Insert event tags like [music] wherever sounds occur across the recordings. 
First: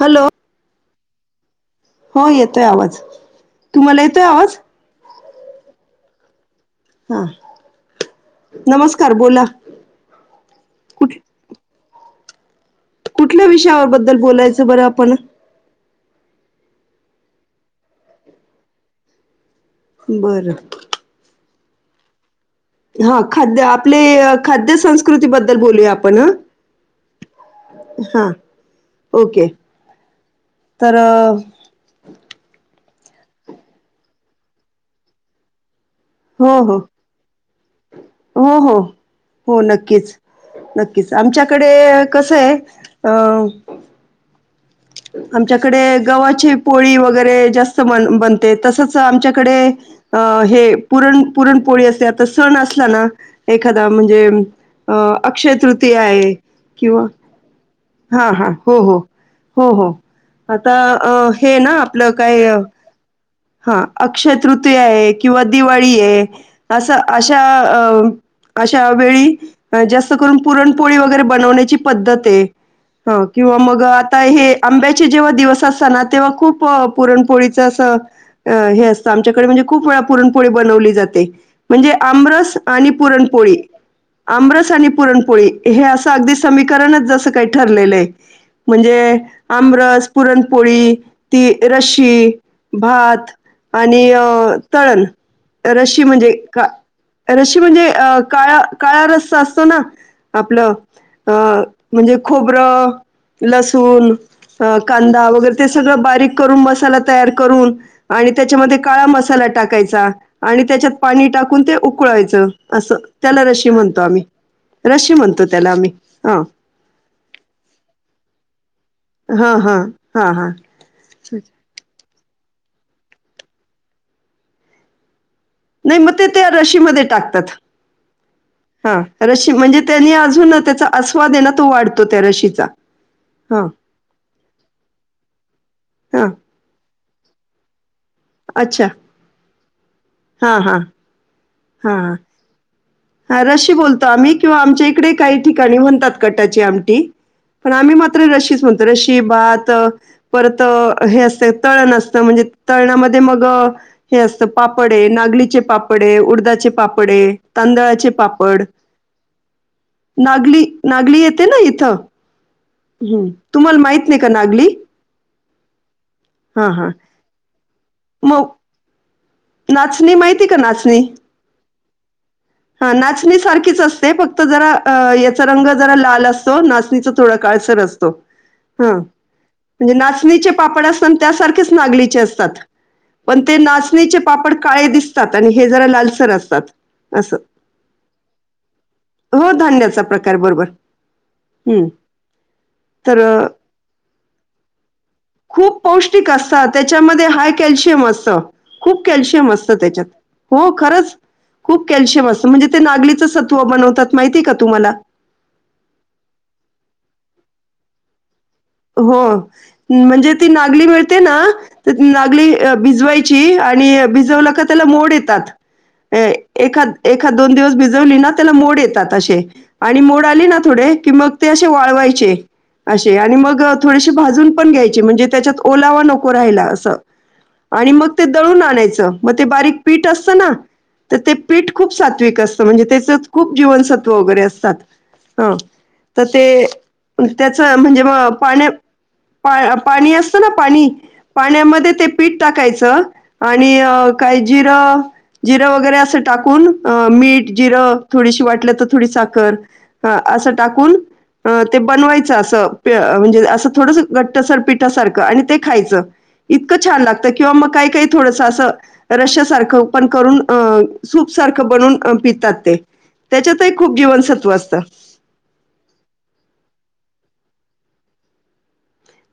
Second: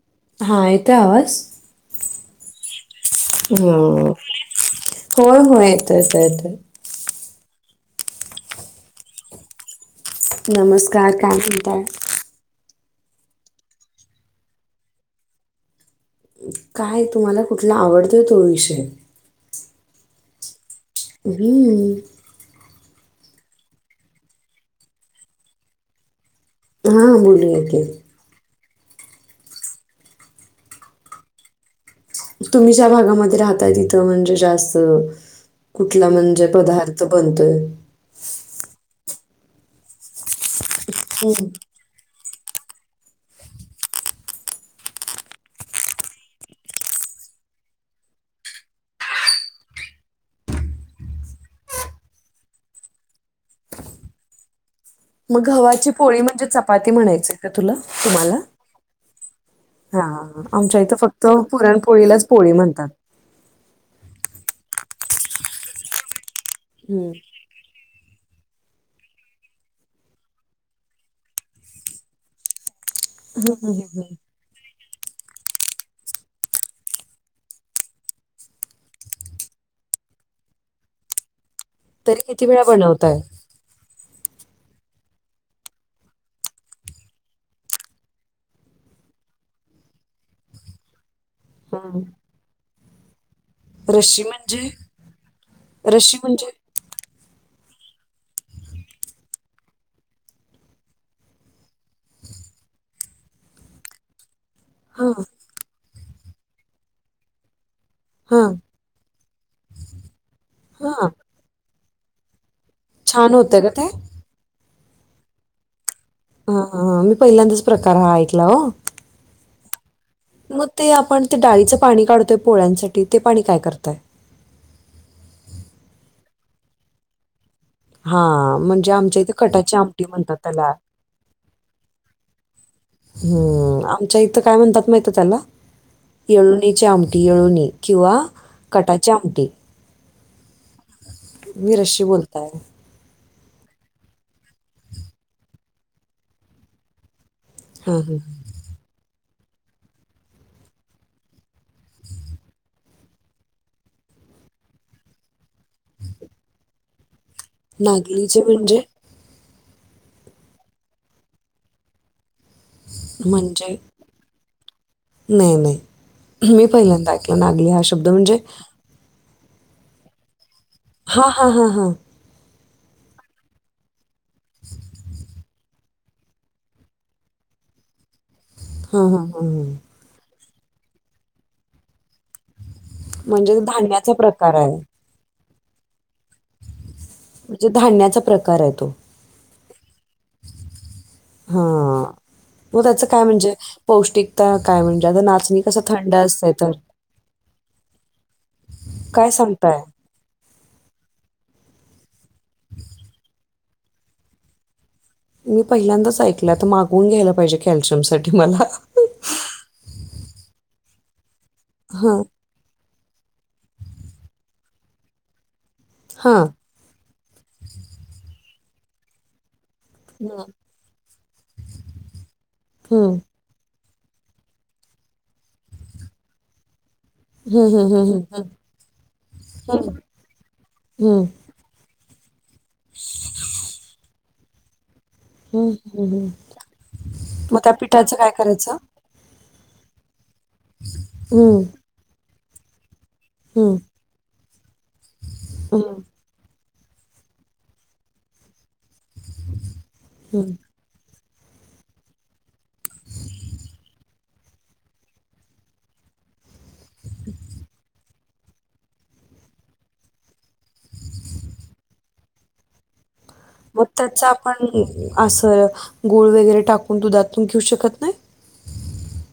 Hello हा येतोय आवाज हो येतोय आवाज तुम्हाला येतोय आवाज हो हो येतो येतो येतो हा नमस्कार बोला नमस्कार कुठ काय म्हणतात कुठल्या विषयावरबद्दल बोलायचं बरं आपण काय तुम्हाला कुठला आवडत तो विषय बरं ह् हा खाद्य आपले खाद्य संस्कृती बद्दल बोलूया आपण ह हा बोलूया एक हा एक ओके तर तुम्ही ज्या भागामध्ये राहताय तिथं म्हणजे जास्त कुठला म्हणजे हो हो पदार्थ बनतोय हो हो हो नक्कीच नक्कीच हम्म. आमच्याकडे कस े अ आमच्याकडे गव्हाची पोळी वगैरे जास्त बन बनते तसच आमच्याकडे अं हे पुरण पुरणपोळी असते आता सण असला ना एखादा म्हणजे अ, मग अक्षय गव्हाची तृतीया पोळी आहे म्हणजे चपाती किंवा म्हणायची आहे का तुला हां, तुम्हाला हां. हो, हो. हो, हो. हा आता आमच्या इथं अ, फक्त हे ना आपलं पुरणपोळीलाच काय पोळी अ, म्हणतात हां, अक्षय तृतीय आहे किंवा दिवाळी आहे असं हम्म. अशा अ अशा वेळी जास्त करून पुरणपोळी वगैरे बनवण्याची पद्धत आहे हो हम्म, किंवा हम्म, मग हम्म. आंब्याचे जेव्हा दिवस असत ना तेव्हा खूप पुरणपोळीच असं हे असतं आमच्याकडे म्हणजे खूप वेळा पुरणपोळी बनवली जाते म्हणजे तरी किती आमरस वेळा आणि बनवताय पुरणपोळी आमरस आणि पुरणपोळी हे असं अगदी समीकरणच जसं काही ठरलेलं आहे म्हणजे आमरस पुरणपोळी ती हम्म. रशी भात आणि रशी म्हणजे तळण रशी म्हणजे का रशी म्हणजे अ काळा काळा रस्त असतो ना आपलं अ म्हणजे खोबरं लसुून अ हां, कांदा वगैरे ते सगळं बारीक. करून मसाला तयार करून. आणि हां, त्याच्यामध्ये काळा मसाला टाकायचा आणि त्याच्यात हां. पाणी टाकून ते. कुळायचं. असं छान त्याला होतं का रशी ते? म्हणतो आम्ही रशी म्हणतो त्याला आम्ही. हां हा हा मी पहिल्यांदाच प्रकार हा ऐकला. लावू. हा हा. मग ते आपण ते डाळीचं पाणी काढत. पोळ्यांसाठी ते पाणी काय करतय. नाही मग ते त्या रशीमध्ये टाकतात. हां, म्हणजे हा आमच्या इथे रशी कटाची म्हणजे आमटी त्यांनी म्हणतात अजून त्याला. त्याचा आस्वाद ये ना तो वाढतो त्या रशीचा हा हम् आमच्या इथं काय म्हणतात माहित त्याला हा येळणीचे आम पिळणी किंवा अच्छा कटाची आमटी. हा हा हा. मिरची बोलताय. हा रशी बोलतो आम्ही किंवा आमच्या इकडे काही ठिकाणी म्हणतात कटाची आमटी. पण आम्ही हां, हां. मात्र रशीच म्हणतो रशिच. भात परत हे असत तळण असत म्हणजे तळणा मध्ये मग हे असत पापड आहे नागलीचे पापडे, उडदाचे पापडे, तांदळाचे नागलीचे पापड. म्हणजे? नागली नागली येते ना इथं. हम्म म्हणजे तुम्हाला माहित नाही का नागली नाही नाही मी हा हा पहिल्यांदा ऐकलं नागली हा शब्द म्हणजे मग नाचणी माहित. हा हा हा हा. हा नाचणी सारखीच असते फक्त जरा अ याचा रंग जरा लाल असतो नाचणीचा थोडा काळसर असतो. हा हां, हां, हां, हां. म्हणजे नाचणी. पापड असतात त्यासारखेच नागलीचे असतात. पण ते म्हणजे धान्याचा नाचणीचे प्रकार पापड आहे काळे दिसतात. आणि हे जरा लाल सर असतात असं. म्हणजे धान्याचा प्रकार आहे तो. हो धन्याचा. हा मग त्याच तर काय अ, म्हणजे पौष्टिक. त्या काय म्हणे? खूप पौष्टिक असतात त्याच्यामध्ये हाय कॅल्शियम असतं खूप काय कॅल्शियम असतं सांगताय त्याच्यात हो खरंच. खूप कॅल्शियम असतं म्हणजे ते नागलीचं सत्व बनवतात माहिती हाय का तुम्हाला. मी पहिल्यांदाच ऐकलं तर मागवून घ्यायला पाहिजे कॅल्शियम साठी मला. हो म्हणजे ती नागली मिळते ना. तर हां नागली अ भिजवायची. आणि भिजवलं का त्याला मोड येतात. अ हां एखाद एखाद दोन दिवस भिजवली ना त्याला मोड येतात अशे. आणि मोड आली ना हं. थोडे की मग. ते अशे वाळवायचे. अशे आणि मग. थोडीशी भाजून पण घ्यायची म्हणजे त्याच्यात ओलावा नको राहायला असं. हं, हं, आणि हं, मग हं, ते हं. दळून आणायचं मग ते बारीक हं, पीठ असतं ना तर हं, ते पीठ खूप सात. पीठ असत म्हणजे त्याच खूप जीवनसत्व वगैरे असतात. ह हं, हं, तर हं. ते त्याच म्हणजे म कराचा. पा पाणी अस. पाणी हं, पाण्यामध्ये ते. पीठ टाकायचं आणि हं, काही जिरं जिरं वगैरे हं, असं टाकून अ मीठ जिरं थोडीशी वाटलं तर थोडी साखर हं. असं टाकून अ ते बनवायचं असं प म्हणजे असं थोड घट्टसर पिठासारखं आणि ते खायचं इतकं छान लागत किंवा मग काही काही थोडस अस रश सारखं पण करून सूप सारखं बनून पितात ते त्याच्यातही मग खूप त्याच जीवनसत्व आपण असतं. अस गोळ वगैरे टाकून दुधात तम घू शकत नाहीही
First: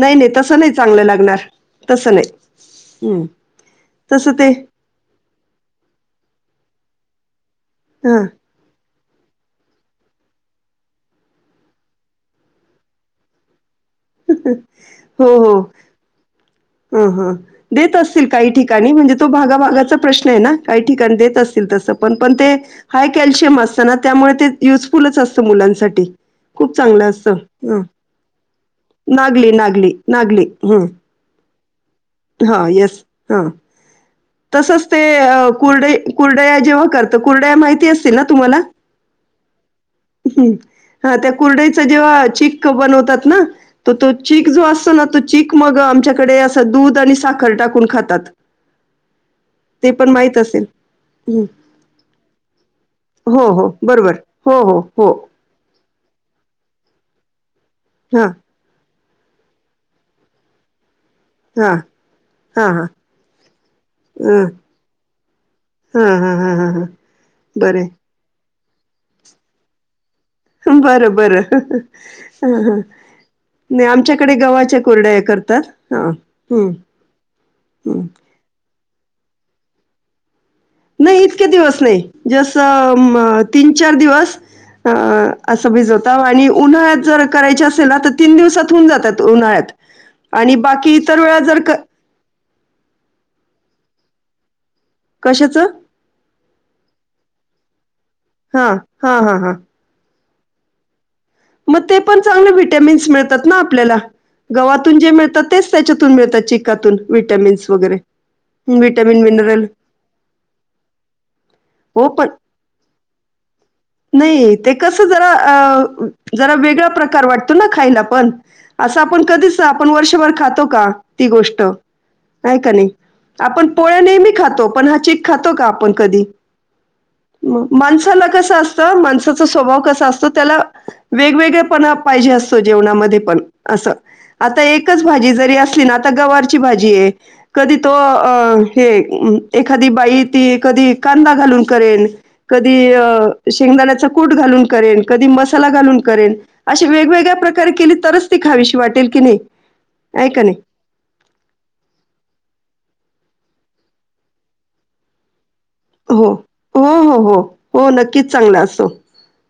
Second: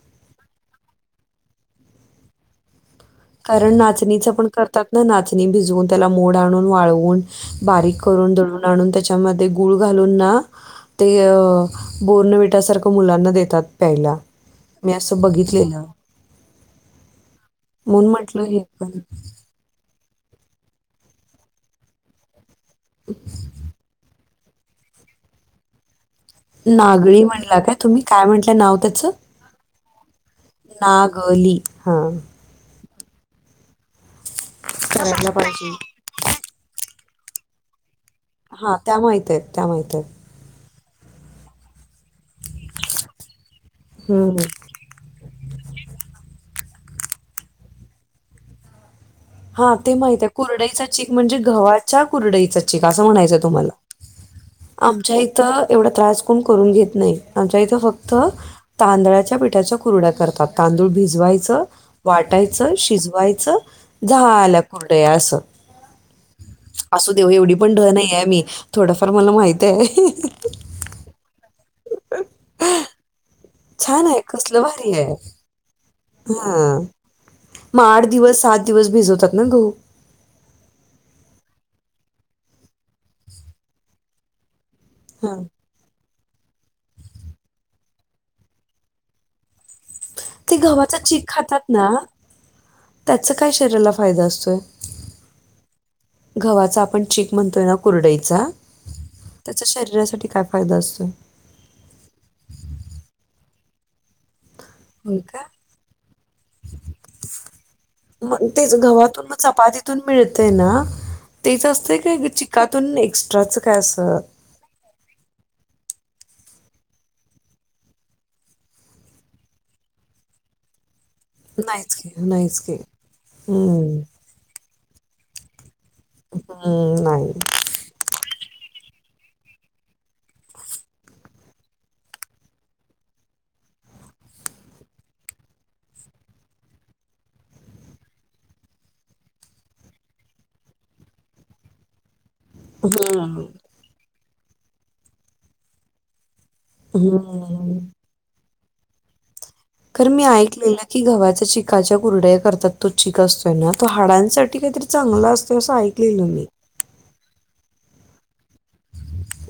नाही नाही तसं नाही चांगलं लागणार तसं नाही हं. कारण नाचणीच तसं पण ते करतात ना नाचणी भिजवून त्याला मोड आणून वाळवून बारीक हां, करून दून आणून त्याच्यामध्ये गुळ घ हलून ना ते बोर्नविटासारखं मुलांना देतात प्यायला मी असं बघितलेलं ह हा देत म्हणून असतील म्हटलं काही हे ठिकाणी पण म्हणजे तो भागाभगाचा प्रश्न आहे ना काही ठिकाणी देत असतील तस पण पण ते हाय कॅल्शियम असत ना त्यामुळे ते युजफुलच असतं मुलांसाठी खूप चांगलं नागळी असतं. म्हटला काय हं. तुम्ही काय म्हंटलं नाव त्याच नागली, नागली हा ये तस करायला पाहिजे. कड जे त कु माहिती अस हा त्या माहित आहेत त्या माहित आहेत ह त्या कुर्ड बो हम्म जो असतो आमक दूध आणि साखर टाकून खातात हा ते पण माहित आहे माहीत असेल. कुरडईचा चीक म्हणजे हम्म गव्हाच्या कुरडाईचा चीक असं म्हणायचं हो हो तुम्हाला बरोबर हो हो हो आमच्या इथं एवढा त्रास कोण करून घेत नाही आमच्या शक्त हां तांदळाच्या पिठाच्या कुरड्या करतात तांदूळ भिज शजवायचं हां वाटायचं हां हां शिजवायचं अ झाल्या कुर्ड असं हां हां हां हां हां असू देव एवढी पण बरं ढ नाही आहे मी थोडाफार मला माहित आहे हा हा नाही छान आहे आमच्याकडे कसलं गव्हाच्या भारी आहे कुरडया करतात. हा हम्म वाढदिवस सा दिवस भिजवतात ना तो नाही इतके दिवस नाही जस म तीन चार दिवस अ हां असं बी भिजल आणि उन्हाळ्यात जर करायचे असेल ना तर तीन दिवसात होऊन जातात उन्हाळ्यात आणि ते गव्हाच बाकी इतर चीक वेळा जर खातात क ना त्याचं काय शरीराला कशाचं? [unintelligible] गव्हाचा चिक म्हणतो ना कुरडईचा हां हां हां हां त्याच्या शरीरासाठी काय फायदा असतो? मग ते पण चांगले विटॅमिन्स मिळतात ना आपल्याला गव्हातून जे होय मिळतात का तेच त्याच्यातून मिळतात चिकातून विटॅमिन्स वगैरे मग तेच विटॅमिन गव्हातून मग मिनरल चपातीतून मिळतंय ना तेच असतंय हो पण काय चिकातून एक्स्ट्राचं काय असं नाही ते कस जरा अ जरा वेगळा प्रकार वाटतो ना खायला पण असं आपण कधी आपण वर्षभर खातो का? ती गोष्ट नाहीच की आहे नाहीच का की नाही आपण हम्म. पोळ्या नेहमी खातो पण हा चिक खातो का आपण? कधी? [unintelligible] म माणसाला कस अस तर माणसाचा स्वभाव कसा असतो, त्याला वेगवेगळे पणा पाहिजे असतो जेवणामध्ये पण असं आता एकच भाजी जरी असली ना आता गवारची भाजी आहे कधी तो हे एखादी बाई ती कधी कांदा घालून करेल. कधी हम्म. शेंगदाण्याचा कूट घालून करेन कधी मसाला घालून करेन. अशी वेगवेगळ्या प्रकारे हम्म. केली तरच ती खावीशी वाटेल की नाही. खर मी आहे का नाही? ऐकलेलं की गव्हाच्या चिकाच्या कुरडया करतात. तो चीक असतोय ना तो हाडांसाठी काहीतरी चांगला अस ते अस ऐकलेल हो. मी हो, हो, हो. हो नक्कीच चांगला अस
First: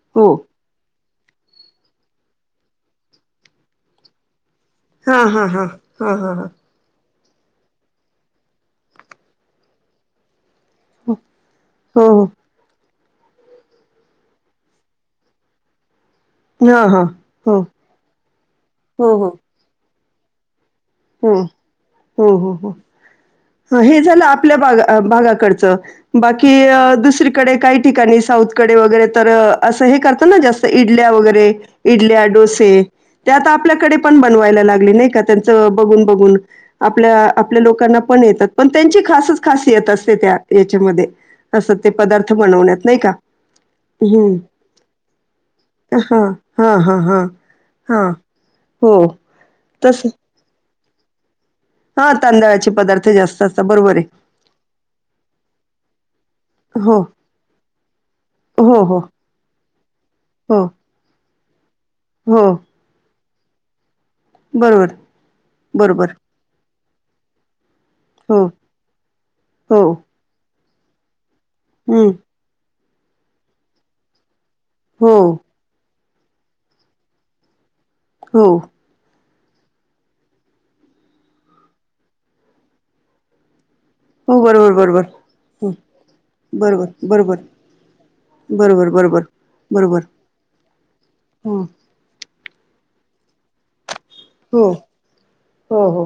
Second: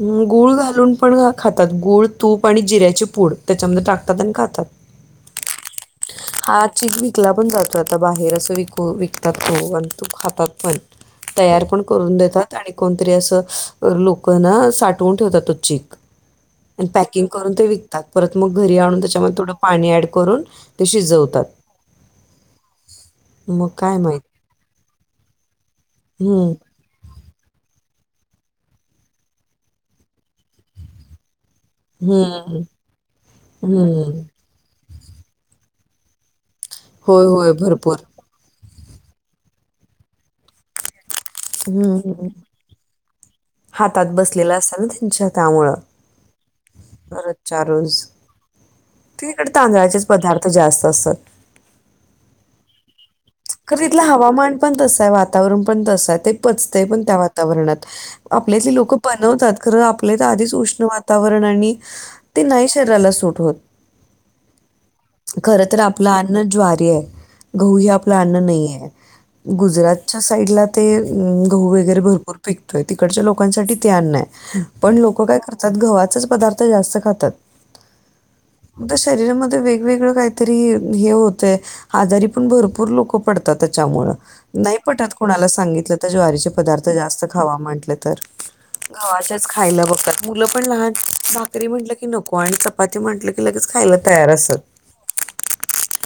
म गुळ घालून पण खातात गूळ तूप आणि जिऱ्याचे पूड त्याच्यामध्ये टाकतात आणि खातात. हा हा हा हा हा हा विकला पण जातोय आता बाहेर असं विकू विकतात तो आणि तो खातात. पण हो, तयार पण करून हो. देतात आणि कोणतरी असं लोक क हाय ना साठवून ठेवतात तो चीक हां, आणि हां. पॅकिंग करून हो. ते विकतात परत मग घरी आणून हो, हो. त्याच्यामध्ये थोडं पाणी ऍड करून ते हो शिजवतात हो हो मग काय हे माहित झालं आपल्याग भा भागाकडचं बाकी हम्म दुसरी डे काही ठिकाणी साऊथकडे वगैरे तर असं हे करता न जास्त इडल्या वगैरे इडल्या हम्म डोसे ते आता आपल्याकडे पण हम्म बनवायला लागले नाही. का त्यांच बघून बघून आपल्या होय होय आपल्या भरपूर लोकांना पण येतात पण त्यांची खासच खासियत असते त्या याच्यामध्ये असं ते हम्म हम्म. पदार्थ बनवण्यात नाही का? हातात हं. बसलेला असत ना त्यांच्या त्यामुळ हां, हां, हां, हां. रोजच्या रोज हां. हो. तिईकडे तांदळाचे पदार्थ जास्त असतात. हा तांदळाचे पदार्थ जास्त असतात. खरं बरोबर तिथलं आहे. हवामान पण तसं आहे. वातावरण पण तसं आहे ते हो, पचतंय पण त्या वातावरणात आपल्यातली हो, लोकं हो, बनवतात खरं आपल्या तर आधीच हो, उष्ण वातावरण आववरणाने हो, ते नाही शरीराला सट ठत बरोबर, खर तर आपलं बरोबर. अन्न ज्वारी आहे. गोया प्लन हो, नाही आहे हो, गुजरातच्या साईडला ते त वगरे हं, भरपूर पिक तो तिकडच्या लोकांसाठी त्यान नाही. पण हो, लोक काय करतात गवात पदार्थ जास्त खातात. हो, आ शरीर म वेगवेगळ काहीतरी हे होतंय आजारी पण भरूर भूर लोक पतात. त्याच्यामुळे हो, बरोबर, नाही बरोबर. पटत कणाला हं, सांगितलं तर ज्वारीचे पदार्थ बरोबर, जास्त बरोबर, खावा म्हटलं तर. बरोबर, बरोबर, गवाच्याच खायला बरोबर. बघतात मुलं पण लहान हो, भाकरी म्हंटल की नक पॉईंट चपाती म्हटलं की लगच खयला. परस तयार असतात हो, हो हो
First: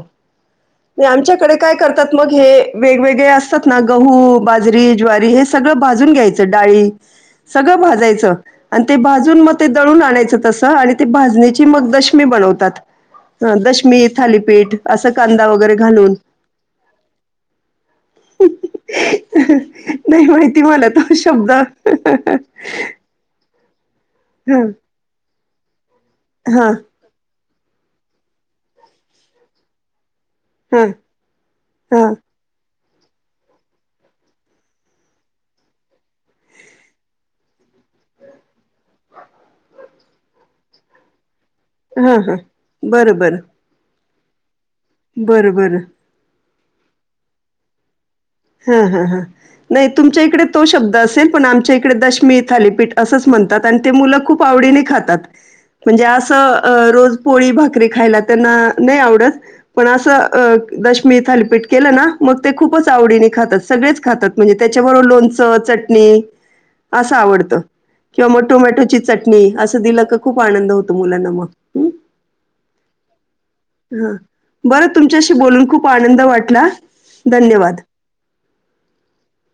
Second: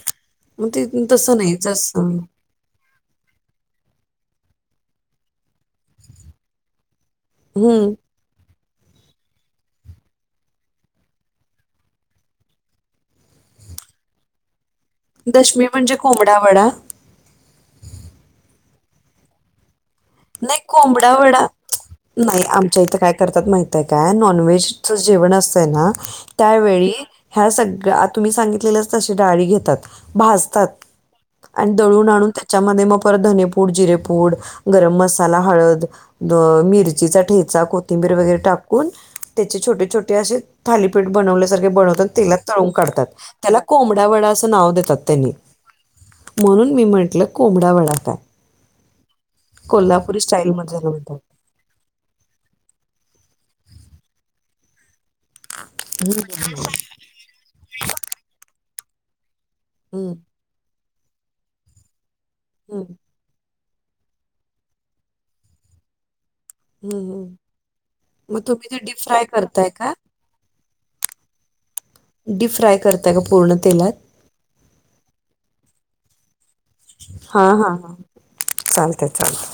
मग ते तसं नाही. तात जसं मग हे वेगवेगळे असतात ना गहू बाजरी ज्वारी हे सगळं भाजून घ्यायचं डाळी सगळं हं. भाजायचं. आणि ते भाजून मग ते दळून आणायचं तसं. आणि ते भाजणीची मग दशमी बनवतात दशमी थालीपीठ असं कंद व दशमी म्हणजे कोंबडा वडा. अ नाही माहिती मला त कोंबडा वडा शब्द नाही आमच्या इथं काय करतात माहिती आहे काय हा नॉनव्हेजच जेवण असत. स ना त्या हा बळी ह्या सगळ्या तुम्ही सांगितलेलंच तशी डाळी घेतात. भाजतात हा आणि हा दळून आणून त्याच्यामध्ये मग परर धनेपूड जिरेपूड गरम मसाला हळद मिरचीचा ठेचा कोथिंबीर वगैरे टाकून त्याचे छोटे छोटे असे थालीपीठ बनवले हा हा बरं बरं बडा वा असं नाव त्यांनी बरं बरं म्हणून मी म्हटलं कोंबडा वडा काय हा हा हा नाही कोल्हापुरी तुमच्या इकडे तो स्टाईलमध्ये शब्द असेल म्हणतात पण आमच्या इकडे दशमी थालीपीठ असंच म्हणतात आणि ते मुलं खूप आवडीने खातात म्हणजे अस रोज पोळी भाकरी खायला त्यांना नाही आवडच पण हं, असं अ दशमी थालीपीठ केलं ना मग ते हं, खूपच हं, आवडी नि ात सगळेच खातात म्हणजे त्याच्याबरोबर लोणचं चटणी असं हं. आवडत किंवा मग तुम्ही ते डीप टोमॅटोची फ्राय चटणी करताय असं का? दिलं क खूप आनंद होतो मुलांना मग हम् डीप फ्राय करताय का पूर्ण तेलात? हा बरं तुमच्याशी बोलून खूप आनंद वाटला धन्यवाद चालते चालत